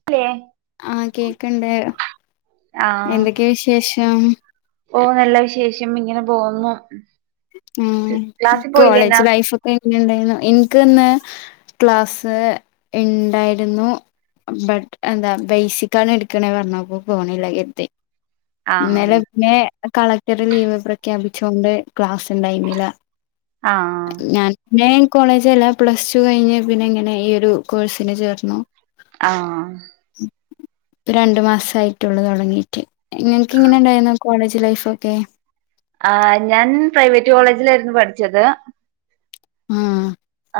[unintelligible] ആഹ് കേക്ക്ണ്ട് എന്തൊക്കെയാ വിശേഷം? ഓഹ് നല്ല വിശേഷം ഇങ്ങനെ പോകുന്നു ഉം കോളേജ് ലൈഫ് ഒക്കെ എങ്ങനെണ്ടെന്നു ഇൻക്ക് ഇന്ന് ക്ലാസ്സ്ല് ഇണ്ടായിരുന്നു ബട്ട് എന്താ ബേസിക് ആണ് എടുക്ക്ണെ പറഞ്ഞപ്പോ പോണില്ല കരുതി ഇന്നലെ ആഹ് പിന്നെ കളക്ടർ ലീവ് പ്രഖ്യാപിച്ചൊണ്ട് ക്ലാസ്സ്‌ ഇണ്ടായിന്നില്ല ആഹ് ഞാൻ [unintelligible] ഏഹ് കോളേജ് അല്ല പ്ലസ് ടു കഴിഞ്ഞു പിന്നെ ഇങ്ങനെ ഈ ഒരു കോഴ്സിന് ചേർന്നു ആഹ് പ്പ രണ്ടു മാസം ആയിട്ടുള്ളൂ തുടങ്ങീട്ട് ഇങ്ങക്ക് ഇങ്ങനെ ഇണ്ടായിരുന്നു കോളേജ് ലൈഫ് ഒക്കെ ആഹ് ഞാൻ പ്രൈവറ്റ് കോളേജിലായിരുന്നു പഠിച്ചത് ആഹ്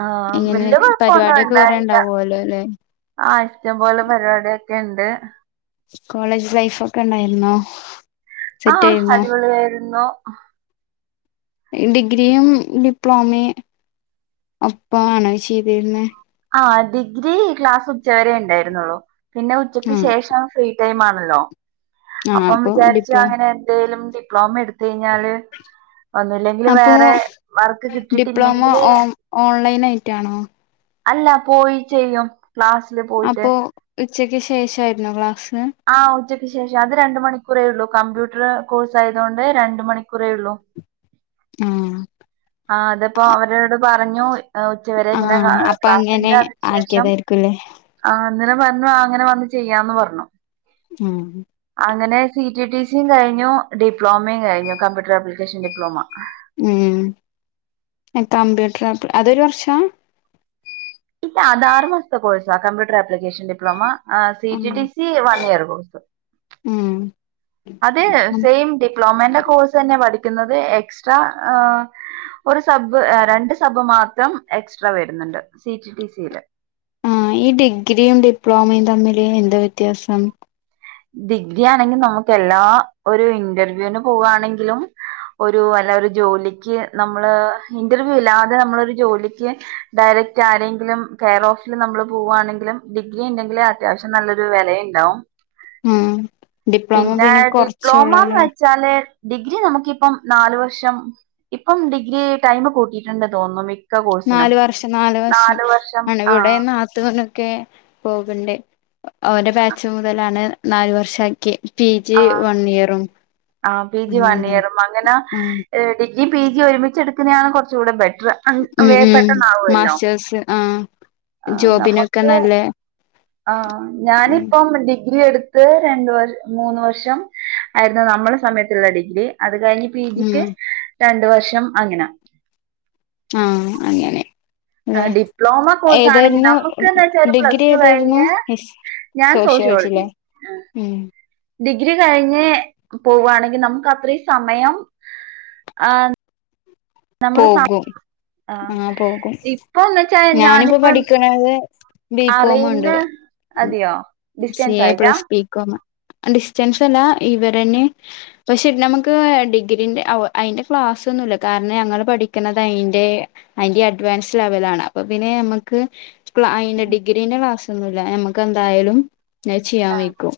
ആഹ് എങ്ങനെ വല്യ കൊഴപ്പൊന്നും പരിപാടിയൊക്കെ കൊറെ ഉണ്ടായി ഉണ്ടാവല്ലോ ല്ലെ ആഹ് ഇഷ്ടം പോലെ പരിപാടിയൊക്കെ ഇണ്ട് കോളേജ് ലൈഫ് ഒക്കെ ഉണ്ടായിരുന്നോ സെറ്റ് ആഹ് ആയിരുന്നോ അടിപൊളിയായിരുന്നു ഡിഗ്രിയും ഡിപ്ലോമയും ഒപ്പ ആണോ ചെയ്തിരുന്നെ ആഹ് ഡിഗ്രി ക്ലാസ് ഉച്ചവരെ ഉണ്ടായിരുന്നുള്ളു പിന്നെ ഉച്ചക്ക് ആ ശേഷം ഫ്രീ ടൈം ആണല്ലോ ആ അപ്പം അപ്പൊ വിചാരിച്ചു ഡിപ്ലോ അങ്ങനെ എന്തേലും ഡിപ്ലോമ എടുത്ത് കഴിഞ്ഞാല് ഒന്നുല്ലെങ്കില് അപ്പൊ വേറെ വർക്ക് ഡിപ്ലോമ കിട്ടിയിട്ടില്ലെങ്കില് ഓ ഓൺലൈൻ ആയിട്ടാണോ അല്ല പോയി ചെയ്യും ക്ലാസ്സില് പോ അപ്പോ ഉച്ചക്ക് ശേഷമായിരുന്നോ ക്ലാസ് ആഹ് ഉച്ചക്ക് ശേഷം അത് രണ്ട് മണിക്കൂറേള്ളൂ കമ്പ്യൂട്ടർ കോഴ്സ് ആയതുകൊണ്ട് രണ്ട് മണിക്കൂറേ ഒള്ളൂ ആഹ് ആഹ് അതിപ്പോ അവരോട് പറഞ്ഞു ഉച്ച വരെ ആ ഇങ്ങനെ അപ്പൊ ക്ലാസ് ഉണ്ട് അങ്ങനെ അതിനു ശേഷം ആക്കിയതായിരിക്കുംല്ലേ ആഹ് അന്നേരം പറഞ്ഞു അങ്ങനെ വന്ന് ചെയ്യാന്ന് പറഞ്ഞു ഉം അങ്ങനെ ടി ടി സിയും കഴിഞ്ഞു ഡിപ്ലോമയും കഴിഞ്ഞു കമ്പ്യൂട്ടർ ആപ്ലിക്കേഷൻ ഡിപ്ലോമ ഉം കമ്പ്യൂട്ടർ ആപ്പ് അതൊരു വർഷാ ഇല്ല ആറ് മാസത്തെ കോഴ്സാ ആഹ് കമ്പ്യൂട്ടർ അപ്ലിക്കേഷൻ ഡിപ്ലോമ ആഹ് ടി ആ T C one year course course ഉം അത് സെയിം ഡിപ്ലോമന്റെ കോഴ്സ് തന്നെ പഠിക്കുന്നത് എക്സ്ട്രാ ഒരു സബ് രണ്ട് സബ് മാത്രം എക്സ്ട്രാ വരുന്നുണ്ട് സി റ്റ് ടി ടി സി യില് ആഹ് ഈ ഡിഗ്രിയും ഡിപ്ലോമയും തമ്മില് എന്താ വ്യത്യാസം ഡിഗ്രി ആണെങ്കിൽ നമുക്ക് എല്ലാ ഒരു ഇന്റർവ്യൂവിന് പോവാണെങ്കിലും ഒരു അല്ല ഒരു ജോലിക്ക് നമ്മള് ഇന്റർവ്യൂ ഇല്ലാതെ നമ്മളൊരു ജോലിക്ക് ഡയറക്റ്റ് ആരെങ്കിലും കെയർ ഓഫിൽ നമ്മൾ പോവാണെങ്കിലും ഡിഗ്രി ഉണ്ടെങ്കിൽ അത്യാവശ്യം നല്ലൊരു വിലയുണ്ടാവും ആ ഡിപ്ലോമ പിന്നെ ഡിപ്ലോമന്ന് കൊറച്ചൊള്ളല്ലോ വെ ച്ചാൽ ഡിഗ്രി നമുക്കിപ്പം നാലു വർഷം ഇപ്പം ഡിഗ്രി ടൈം കൂട്ടിയിട്ടുണ്ട് തോന്നും നാല് വർഷം നാല് വർഷം ആണ് ഇവിടെയും നാത്തൂന് ഒക്കെ പോക്ണ്ട് അവരെ ബാച്ച് മുതലാണ് നാലു വർഷാക്കിയെ ആഹ് ആഹ് പി ജി വൺ അങ്ങനെ ഇയറും അങ്ങനെ ഉം ഡി ഡിഗ്രിയും പി ജി യും ഒരുമിച്ചെടുക്കുന്നായാണ് കുറച്ച് കൂടെ ബെറ്റർ വേ പെട്ടെന്നവുമല്ലോ യസ് ആഹ് ആഹ് ജോബിനൊക്കെ നമുക്ക് നല്ല ആഹ് ഞാനിപ്പം ഡിഗ്രി എടു ത്ത് രണ്ട് വർ മൂന്ന് വർഷം ആയിരുന്നു നമ്മളെ സമയത്തുള്ള ഡിഗ്രി അത് കഴിഞ്ഞ് പി ഉം ജിക്ക് രണ്ടു വർഷം അങ്ങന ആഹ് അങ്ങനെ അല്ലെ ഡിപ്ലോമ കോഴ്സ് ആണെങ്കിൽ ഏതായിരുന്നു നമുക്ക് എന്താ വെച്ചാ ഒരു ഡിഗ്രി പ്ലസ് ടു ഏതായിരുന്നു കഴിഞ്ഞ്. ഹിസ് ഞാൻ സോഷ്യോളജി. സോഷ്യോളജില്ലേ ഉം ഡിഗ്രി കഴിഞ്ഞ് പോവാണെങ്കിൽ നമുക്ക് അത്രയും സമയം ങ് പോകും ആഹ് പോകും ഇപ്പൊന്ന് വെച്ചാ ഞാനിപ്പോ ഞാനിപ്പം പഠിക്ക്ണത്. ബികോം അറിയുന്ന ണ്ട് അതെയോ സി ഡിസ്റ്റൻസ് എ ആയിട്ടാ പ്ലസ് ബി കോമ് ഡിസ്റ്റൻസ് അല്ല ഇവരെന്നെ പക്ഷെ നമ്മക്ക് ഡിഗ്രീന്റെ അയിന്റെ ക്ലാസ് ഒന്നും ഇല്ല കാരണം ഞങ്ങള് പഠിക്ക്ണത് അയിന്റെ അയിന്റെ അഡ്വാൻസ് ലെവലണ് ആണ് അപ്പോ പിന്നെ ന ക്ക് അയിന്റെ ഡിഗ്രീന്റെ ക്ലാസ് ഒന്നു ജല്ല നമക്ക് എന്തായാലും. ചെയ്യാൻ ആഹ് വെയ്ക്കും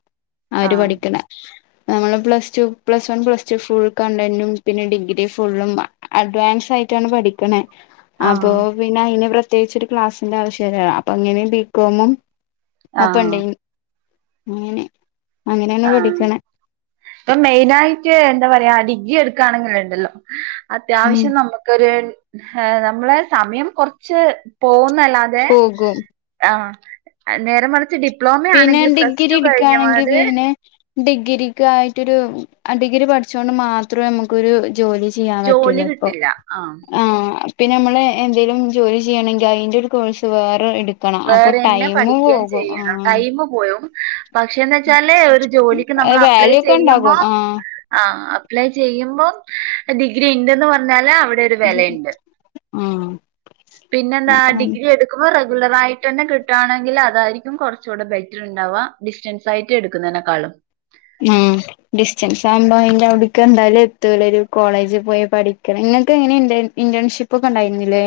ആര് ആഹ് പഠിക്ക്ണ നമ്മള് plus two plus one plus two full കണ്ടന്റും പിന്നെ ഡിഗ്രി ഫുള്ളും അഡ്വാൻസ് ആയിട്ടാണ് പഠിക്ക്ണേ അപ്പോ ആഹ് പിന്നെ അയിന് പ്രത്യക്കിച്ച് ഒരു ക്ലാസ്സിന്റെ ആവശ്യം ഇല്ല അപ്പൊ അങ്ങനെ ബികോമും. [unintelligible] ആഹ് അങ്ങനെ. അങ്ങനെയാണ് ആഹ് പഠിക്കണ ഇപ്പൊ മെയിനായിട്ട് എന്താ പറയാ ഡിഗ്രി എടുക്കണെങ്കില്ണ്ടല്ലോ. ഉം അത്യാവശ്യം നമ്മക്ക് ഒരു നമ്മളെ സമയം കുറച്ച് പോകുന്നല്ലാ തെ പോകും ആഹ് നേരെ മറിച്ച് ഡി പിന്നെ ഡിഗ്രി ഇട്ക്കണെങ്കി പിന്നെ ഡിഗ്രക്ക് ആയിട്ടൊരു ഡിഗ്രി പഠിച്ചോണ്ട് മാത്രം നമുക്കൊരു ജോലി ചെയ്യാൻ പറ്റുല്ല ജോലി ഇപ്പൊ കിട്ടില്ല ആ ആഹ്. പിന്നെ നമ്മള് എന്തേലും ജോലി ചെയ്യുണെങ്കി അയിന്റെ ഒരു കോഴ്സ് വേറെ എട് വേറെന്നെ പഠിക്കയും ചെയ്യണം ടൈം പോലും പക്ഷേന്ന് വെച്ചാല് ഒരു ജോലിക്ക് നമ്മൾ അപ്ലൈ വാല്യൂ ഒക്കെ ചെയ്യുമ്പോ ഉണ്ടാകും ആഹ് ആഹ് അപ്ലൈ ചെയ്യുമ്പം ഡിഗ്രി ഉണ്ടെന്ന് പറഞ്ഞാല് അവിടെ ര് വെലയ്ണ്ട് ആഹ് പിന്നെന്താ അതാണ് ഡിഗ്രി എടുക്കുമ്പോ റഗുലർ ആയിട്ടന്നെ കിട്ടുകവാണെങ്കിൽ അതായിരിക്കും കുറച്ചുകൂടെ ബെറ്റർ ഉണ്ടാവുക ഡിസ്റ്റൻസ് ആയിട്ട് എടുക്കുന്നതിനെക്കാളും. ഉം. ഡിസ്റ്റൻസ് ആവുമ്പോ അയിന്റെ അവിട്ക്ക് എന്തായാലും എത്തൂലരു കോളേജിൽ പോയി പഠിക്ക്ണ ഇങ്ങക്ക് എങ്ങനെ ഇണ്ട് ഇന്റേൺഷിപ്പ് ഒക്കെ ഇണ്ടായിരുന്നില്ലേ.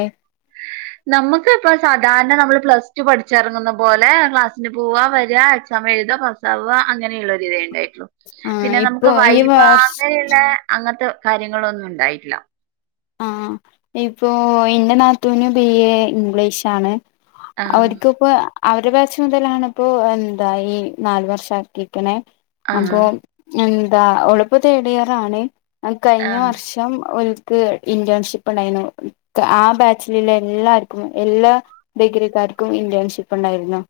നമുക്ക് ഇപ്പോ സാധാരണ നമ്മള് പ്ലസ് ടു പഠിച്ചിറങ്ങുന്ന പോലെ ക്ലാസ്സിന് പോവാ വെര എക്സാം എഴുത ഫ [unintelligible] അങ്ങനളരിതേ ഉണ്ടായിട്ടുള്ളു ആഹ് പിന്നെ നമുക്ക് ഇപ്പൊ ഈ വൈവാ വർഷ അങ്ങനെ പിന്നെ അങ്ങൻത്തെ കാര്യങ്ങളൊന്നും ഉണ്ടായില്ല. ആഹ് ഇപ്പോ എന്റെ നാത്തൂന് ബി എ ഇംഗ്ലീഷാണ്. ആഹ് അവര്ക്ക്പ്പോ അ അവരെ ബാച്ച് മുതലാണിപ്പോ എന്താ ഈ നാല് വർഷം ആക്കിക്ക്ണേ ആഹ് അപ്പൊ. എന്താ ഒള് ഇപ്പോ തേർഡ് ഇയർ ആണ് തേടിയാറാണ് കഴിഞ്ഞ ആഹ് വർഷം ഒൽക്ക് ഇന്റേൺഷിപ്പ് ഇണ്ടായിര്ന്നു ആഹ് ബാച്ചില് ഇള്ള എല്ലാർക്കും എല്ലാ ഡിഗ്രിക്കാർക്കും ഇന്റേൺഷിപ്പ് ഇണ്ടായിരുന്നു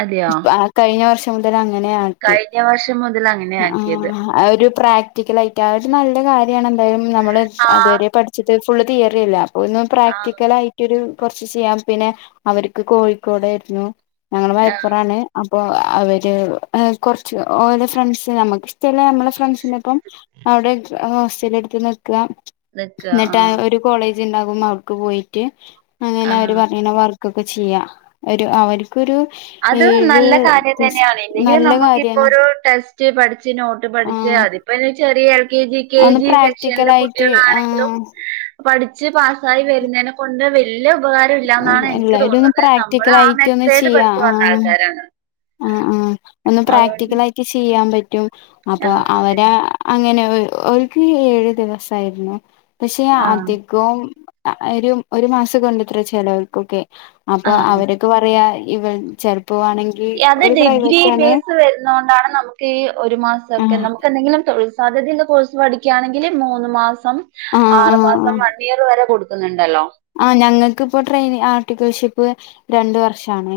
അതെയോ ആഹ് കഴിഞ്ഞ വർഷം മുതൽ അങ്ങനെയ കഴിഞ്ഞ വർഷം മുതല് അങ്ങനെ ആക്കിയത്. അത് ഒരു പ്രാക്ടിക്കലായിട്ടാ അത് ഒരു നല്ല കാര്യമാണ് എന്തായാലും നമ്മള് ആഹ് അതുവരെ പഠിച്ചത് ഫുള്ള് തിയറി അല്ലെ അപ്പൊ ഒന്ന് ആഹ് പ്രാക്ടിക്കല് ആയി ഒരു കുറച്ച് ചെയ്യാൻ പിന്നെ അവർക്ക് കോഴിക്കോടായിരുന്നു ഞങ്ങള് ആഹ് മലപ്പുറാണ് അപ്പൊ അവര് കുറച്ച് ഓരോ ഫ്രണ്ട്സ് നമുക്ക് ഇഷ്ടമുള്ള നമ്മടെ ഫ്രണ്ട്സിന്റെ ഒപ്പം അവിടെ ഹോസ്റ്റല് എടുത്ത് നിക്കാം നിക്ക എന്നിട്ട് ആഹ് ഒരു കോളേജ് ഉണ്ടാകും അവടേക്ക് പോയിട്ട് അങ്ങനെ ആഹ് അവര് പറയണ വർ ക്കൊക്കെ ചെയ്യാം ഒരു അവർക്കൊരു അത് ഏഴ് നല്ല കാര്യം തന്നെയാണ് ഇല്ലെങ്കിൽ നല്ല നമുക്കിപ്പോ കാര്യാണ് ഒരു ടെസ്റ്റ് പഠിച്ച് നോട്ട് പഠിച്ച് ആഹ് അതിപ്പൊ അയിന് ചെറിയ കെ ജി കെ ഒന്ന് ജി പ്രാക്ടിക്കൽ സെക്ഷനിലെ ആയിട്ട് ആ കുട്ടികളാണെങ്കിലും പഠിച്ച് പാസ്സായി വരുന്നെനെ കൊണ്ട് വെ ല്ല്യ ഉപകാരം ഇല്ലാന്നാണ് എനിക്ക് എല്ലാരും ഒന്ന് തോന്നുന്നത് നമ്മള് പ്രാക്ടിക്കൽ ആ ആയിട്ട് മെത്തേഡ് പഠിച്ചു വന്ന ആൾക്കാരാണ് ആഹ് ആഹ് അന്നും അതുകൊണ്ട് പ്രാക്ടിക്കലായിട്ട് ചെയ്യാൻ പറ്റും ആ അപ്പൊ അവരാ അങ്ങനെ ഒര് ഓൾക്ക് ഏഴ് ദിവസായിരുന്നു പക്ഷെ ആ അതി ക്കും അ ഒരു ഒരു മാസം കൊണ്ട് ഇത്ര ചെലവ് അവർക്കൊക്കെ അപ്പൊ ആ അവരൊ ക്കെ പറയാ ഇവൻ ചെറുപ്പവാണെങ്കിൽ യത് ഡിഗ്രി ബേസ് വരുന്നോണ്ടാണ് നമുക്ക് ഈ ഒരു ആ മാസവൊക്കെ നമുക്ക് എന്തെങ്കിലും തൊഴി സാധ്യതയുള്ള കോഴ്സ് പഠിക്കാണെങ്കിൽ മൂന്ന് മാസം ആ ആ ആറ് മാസം വൺ ഇയർ വരെ കൊടു ക്കുന്നുണ്ടല്ലോ ആഹ് ഞങ്ങക്കിപ്പോ ട്രെയിനി ആർട്ടിക്കൽഷിപ്പ് രണ്ട് വർഷാണെ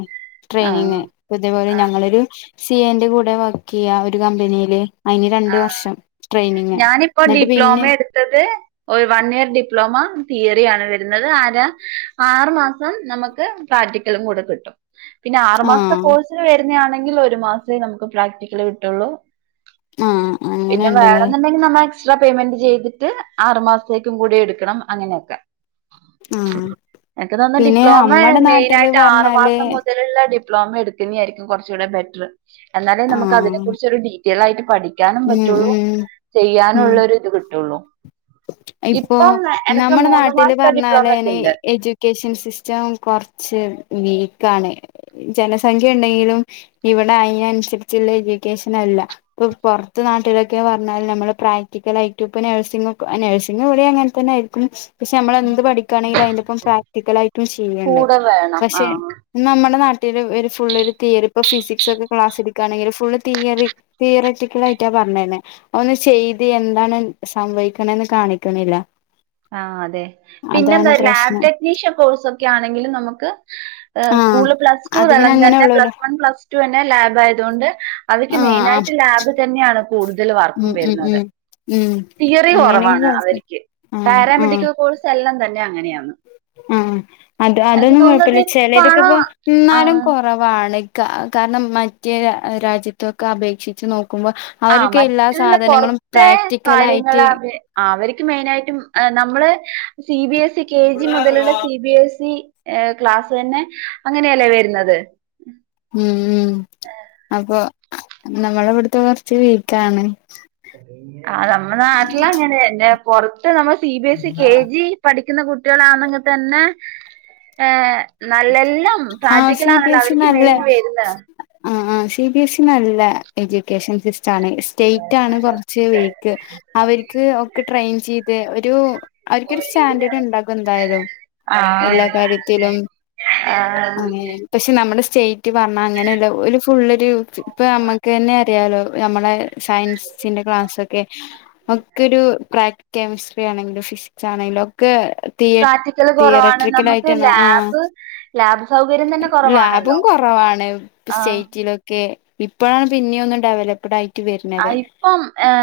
ആ ട്രെയിനിങ് ഇപ്പൊ ഇതേപോലെ ഞങ്ങളൊരു സി ഏന്റെ കൂടെ വർക്ക് ചെയ്യാ ഒരു കമ്പനീല് അയിന് രണ്ട് വർഷം ട്രെയിനിങ് ഞാനിപ്പോ എന്നിട്ട് ഡിപ്ലോമ പിന്നെ [unintelligible] ഒരു വൺ ഇയർ ഡിപ്ലോമ തിയറി ആണ് വരുന്നത് അര ആറു മാസം നമുക്ക് പ്രാക്ടിക്കലും കൂടെ കിട്ടും പിന്നെ ആറ് ആ മാസത്തെ കോഴ്സിന് വരുന്നെ ആണെങ്കിൽ ഒരു മാസവേ നമുക്ക് പ്രാക്ടിക്കല് കിട്ടൂള്ളൂ ആഹ് പിന്നെ വേണോന്നുണ്ടെങ്കി നന്നാ എക്സ്ട്രാ പേയ്മെന്റ് ചെയ്തിട്ട് ആറ് മാസത്തേക്കും കൂടി എടുക്കണം അങ്ങനെയൊക്കെ ആ എനിക്ക് തോന്നുന്നേ പിന്നെ ഡിപ്ലോമ നമ്മടെ നാട്ടില് മെയിനായിട്ട് ആറ് പറഞ്ഞാല് മാസം മുതലുള്ള ഡി പ്ലോമ എടുക്കുന്നെ ആരിക്കും കൊറച്ചൂടെ ബെറ്റർ എന്നാലേ ആ നമ്മക്ക് അതിനെ കുറിച്ച് ഒരു ഡീറ്റെയിലായിട്ട് പഠി ക്കാനും ഉം പറ്റൂള്ളൂ ഉം ചെയ്യാനുള്ളൊരു ഇത് കിട്ടൂള്ളൂ ഇപ്പൊ നമ്മുടെ മൂന്ന് നാട്ടില് മാസത്തെ പറഞ്ഞ പോലെ ഡിപ്ലോമക്ക് തന്നെ ഉണ്ട് എജു ക്കേഷൻ സിസ്റ്റം കൊറച്ച് വീക്കാണേ ജനസംഖ്യ ഉണ്ടെങ്കിലും ഇവിടെ അതിന് അനുസരിച്ചൊള്ള എജുക്കേഷൻ അല്ല ഇപ്പൊ പുറത്ത് നാട്ടിലൊക്കെ പറഞ്ഞാൽ നമ്മള് പ്രാക്ടിക്കലായിട്ടും ഇപ്പ നഴ്സിംഗും നഴ്സിംഗ് ഇവടെയും അങ്ങനെ തന്നെ ആയിരിക്കും പക്ഷെ നമ്മള് എന്ത് പഠിക്കാണെങ്കിലും അയിന്റൊപ്പം പ്രാക്ടിക്കലായിട്ടും ചെയ്യണ്ട് കൂടെ വേണം ആ പക്ഷെ നമ്മുടെ നാട്ടില് ഒരു ഫുൾ ഒരു തിയറി ഇപ്പോ ഫിസിക്സ് ഒക്കെ ക്ലാസെടുക്കാണെങ്കില് ഫുളള് തിയറി തിയററ്റിക്കൽ ആയിട്ടാ പറഞ്ഞ് തരണെ ഒന്ന് ചെയ്ത് എന്താണ് സംഭവി ക്കണേന്ന് കാണിക്കണില്ല ആഹ് അതെ അതാണ് പിന്നെന്താ ലാബ് പ്രശ്നം ടെക്നീഷ്യൻ കോഴ്സൊക്കെ ആണെങ്കിലും നമുക്ക് ആഹ് സ്കൂള് പ്ലസ് ടു അത് [unintelligible] പിന്നെ അങ്ങനെ തന്നെ ഉള്ളൂല്ലോ പ്ലസ് വൺ പ്ലസ് ടു തന്നെ ലാബ് ആയതോണ്ട് അതൊക്കെ ആഹ് ആഹ് മെയിനായിട്ട് ലാബ് തന്നെയാണ് കൂടുതല് വർക്കും ഉം ഉം വരുന്നത് ഉം ഉം തിയറി അങ്ങനെയൊക്കെ കുറവാണ് കൊഴപ്പ അവർക്ക് ആഹ് ആഹ് പാരാമെഡിക്കൽ കോഴ്സ് എല്ലാം തന്നെ അങ്ങനെയാണ് ആഹ് അത് എനിക്ക് അതൊന്നും തോന്നുന്നത് കൊഴപ്പല്ല ഇപ്പാണ് ചെലേതൊക്കെപ്പോ ഇന്നാലും കൊറ് റവാണ് കാ കാരണം മറ്റേ രാ രാജ്യത്തൊക്കെ അപേക്ഷിച്ച് നോക്കുമ്പോ ആഹ് അവരൊക്കെ എല്ലാ മറ്റുള്ള സാധനങ്ങളും പൊറത്തെ പ്രാക്ടിക്കലായിട്ട് കാര്യങ്ങളപേ ആഹ് അവര്ക്ക് മെയിനായിട്ടും നമ്മള് C B S E K G മുതലുള്ള സി ബി എസ് ഇ ഏ ക്ലാസ്സ് തന്നെ അങ്ങനെയല്ലേ വരുന്നത് ഉം ഉം അപ്പൊ നമ്മള് വിടുത്തെ കുറച്ച് വീക്കാണ് ആഹ് നമ്മുടെ നാട്ടിലങ്ങനെ ന്നെ പൊറത്ത് നമ്മള് C B S E K G പഠിക്കുന്ന കുട്ടികളാണെങ്കി തന്നെ ഏഹ് നല്ലെല്ലാം ആഹ് സി ബി പ്രാക്ടിക്കലാണല്ലോ എസ് ഇ അവർക്ക് നല്ല മെയിൻ വരുന്ന ആഹ് ആഹ് സി ബി എസ് ഇ നല്ല എജ്യൂക്കേഷൻ സിസ് റ്റാണേ സ്റ്റേറ്റ് ആണ് കുറച്ച് വീക്ക് അവര്ക്ക് ഒക്കെ ട്രെയിൻ ചയ്ത് ഒരു അവര് ക്കൊരു സ്റ്റാൻഡേർഡ്ണ്ടാകും എന്തായാലും എല്ലാ ആഹ് കാര്യത്തിലും അങ്ങനെ ആഹ് പക്ഷെ നമ്മുടെ സ്റ്റേറ്റ് പറഞ്ഞാ അങ്ങനെയല്ല ഒരു ഫുള്ളൊരു ഇപ്പ അമ്മക്ക് ന്നെ അറിയാലോ നമ്മളെ സയൻസിന്റെ ക്ലാസ്സൊക്കെ ഒക്കെ ഒരു പ്രാക് കെമിസ്ട്രി ആണെങ്കിലും ഫിസിക്സ് ആണെങ്കിലും ഒക്കെ തിയ പ്രാക്ടിക്കല് കുറവാണ് തിയറക്ട്രിക്കൽ നമുക്ക് ആയിട്ടാണ് ആഹ് ലാബ് ലാബ് സൗകര്യം തന്നെ ലാബും കുറവാണല്ലോ കുറവാണ് ഇ ആഹ് സൈറ്റിയിലൊ ക്കെ ഇപ്പോഴാണ് പിന്നെയൊന്ന് ഡെവലപ്ഡ് ആയി ആ ഇപ്പം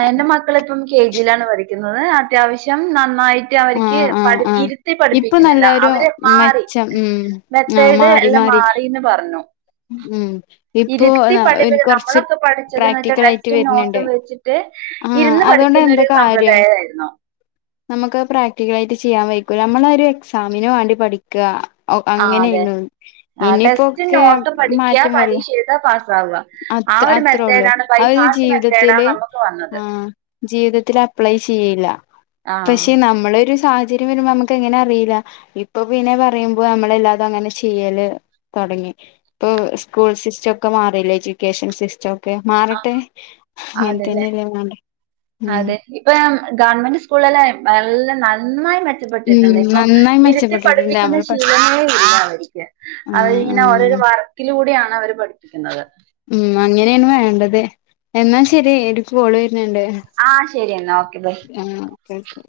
എന്റെ മക്കളിപ്പം കെ ജിയിലാണ് പഠിക്കുന്നത് അത്യാവശ്യം നന്നായി അവർക്ക് ആഹ് ആഹ് പഠി ആഹ് ഇരുത്തി ഇപ്പൊ പഠിപ്പിക്കുന്നില്ല നല്ലൊരു അവരെ മാറി മെച്ചം ഉം ആഹ് മെത്തേഡ് മാറി എല്ലാം മാറി മാറിന്ന് പറഞ്ഞു ഉം ഇപ്പോ ഇരുത്തി ഇനി പഠിപ്പിക്ക കൊറച്ച് നമ്മളൊക്കെ പഠിച്ചത് എന്ന് വെച്ചാൽ പ്രാക്ടിക്കൽ ആയിട്ട് ടെസ്റ്റ് വരുന്നുണ്ട് നോട്ടും വെച്ചിട്ട് ആഹ് ഇരുന്ന് അതുകൊണ്ട് പഠിക്കുന്ന എന്ത്‌ ഒരു കാര്യം സമ്പ്രദായമായിരുന്നു നമുക്ക് പ്രാക്ടിക്കലായിട്ട് ചെയ്യാൻ വയ്ക്കും നമ്മളൊരു എക്സാമിന് വാണ്ടി പഠി ക്ക ആ അങ്ങനെയനം ആ ടെസ്റ്റ് ഇനിയിപ്പോക്കെ നോട്ട് പഠിക്ക മാറ്റം വരല്ല പരീക്ഷ എഴുതാ പാസ്സാവുക ആ അത്ര ഒരു അത്രേ ഉള്ളൂ മെത്തേഡാണ് ബൈ അവര് ഹാർട്ട് മെത്തേഡാ ജീവിതത്തില് നമുക്ക് വന്നത് ആഹ് ജീവിതത്തിൽ അപ്ലൈ ചെയ്യില്ല ആഹ് പക്ഷെ നമ്മളൊരു സാഹ ത്തില് വരുമ്പോ നമുക്ക്‌ എങ്ങനെ അറിയില്ല ഇപ്പൊ പിന്നെ പറയുമ്പോ നമ്മള എല്ലാതും അങ്ങനെ ചെയ്യല് തൊടങ്ങി ഇപ്പൊ സ്കൂൾ സിസ്റ്റം ഒക്കെ മാറീല്ലെ എജ്യൂക്കേഷൻ സിസ്റ്റം ക്കെ മാറട്ടെ അങ്ങനത്തന്നെയല്ലേ വേണ്ടേ ഉം ഇനിപ്പം ഗവൺമെന്റ് സ്കൂളല്ലാം നല്ല നന്നായി മ ഉം പ്പെട്ടിട്ടുണ്ട് ഇപ്പം നന്നായി ഇരുത്തി മെച്ചപ്പെട്ടിട്ടുണ്ട് പഠിപ്പിക്കുന്ന നമ്മൾ പഠിച്ച ശീലങ്ങളേ ഇല്ല അവർക്ക് അവര് ആഹ് ഇങ്ങനെ ഓരോരു ആഹ് വർക്കിലൂടെയാണ് അവര് പഠിപ്പിക്കുന്നത് ഉം അങ്ങനെയാണ് വേണ്ടത് എന്നാ ശരി എടക്ക് കോള് വരുന്നണ്ട് ആഹ് ശരി എന്നാ ഓക്കെ ബൈ ആഹ് ഓക്കെ ഓക്കേ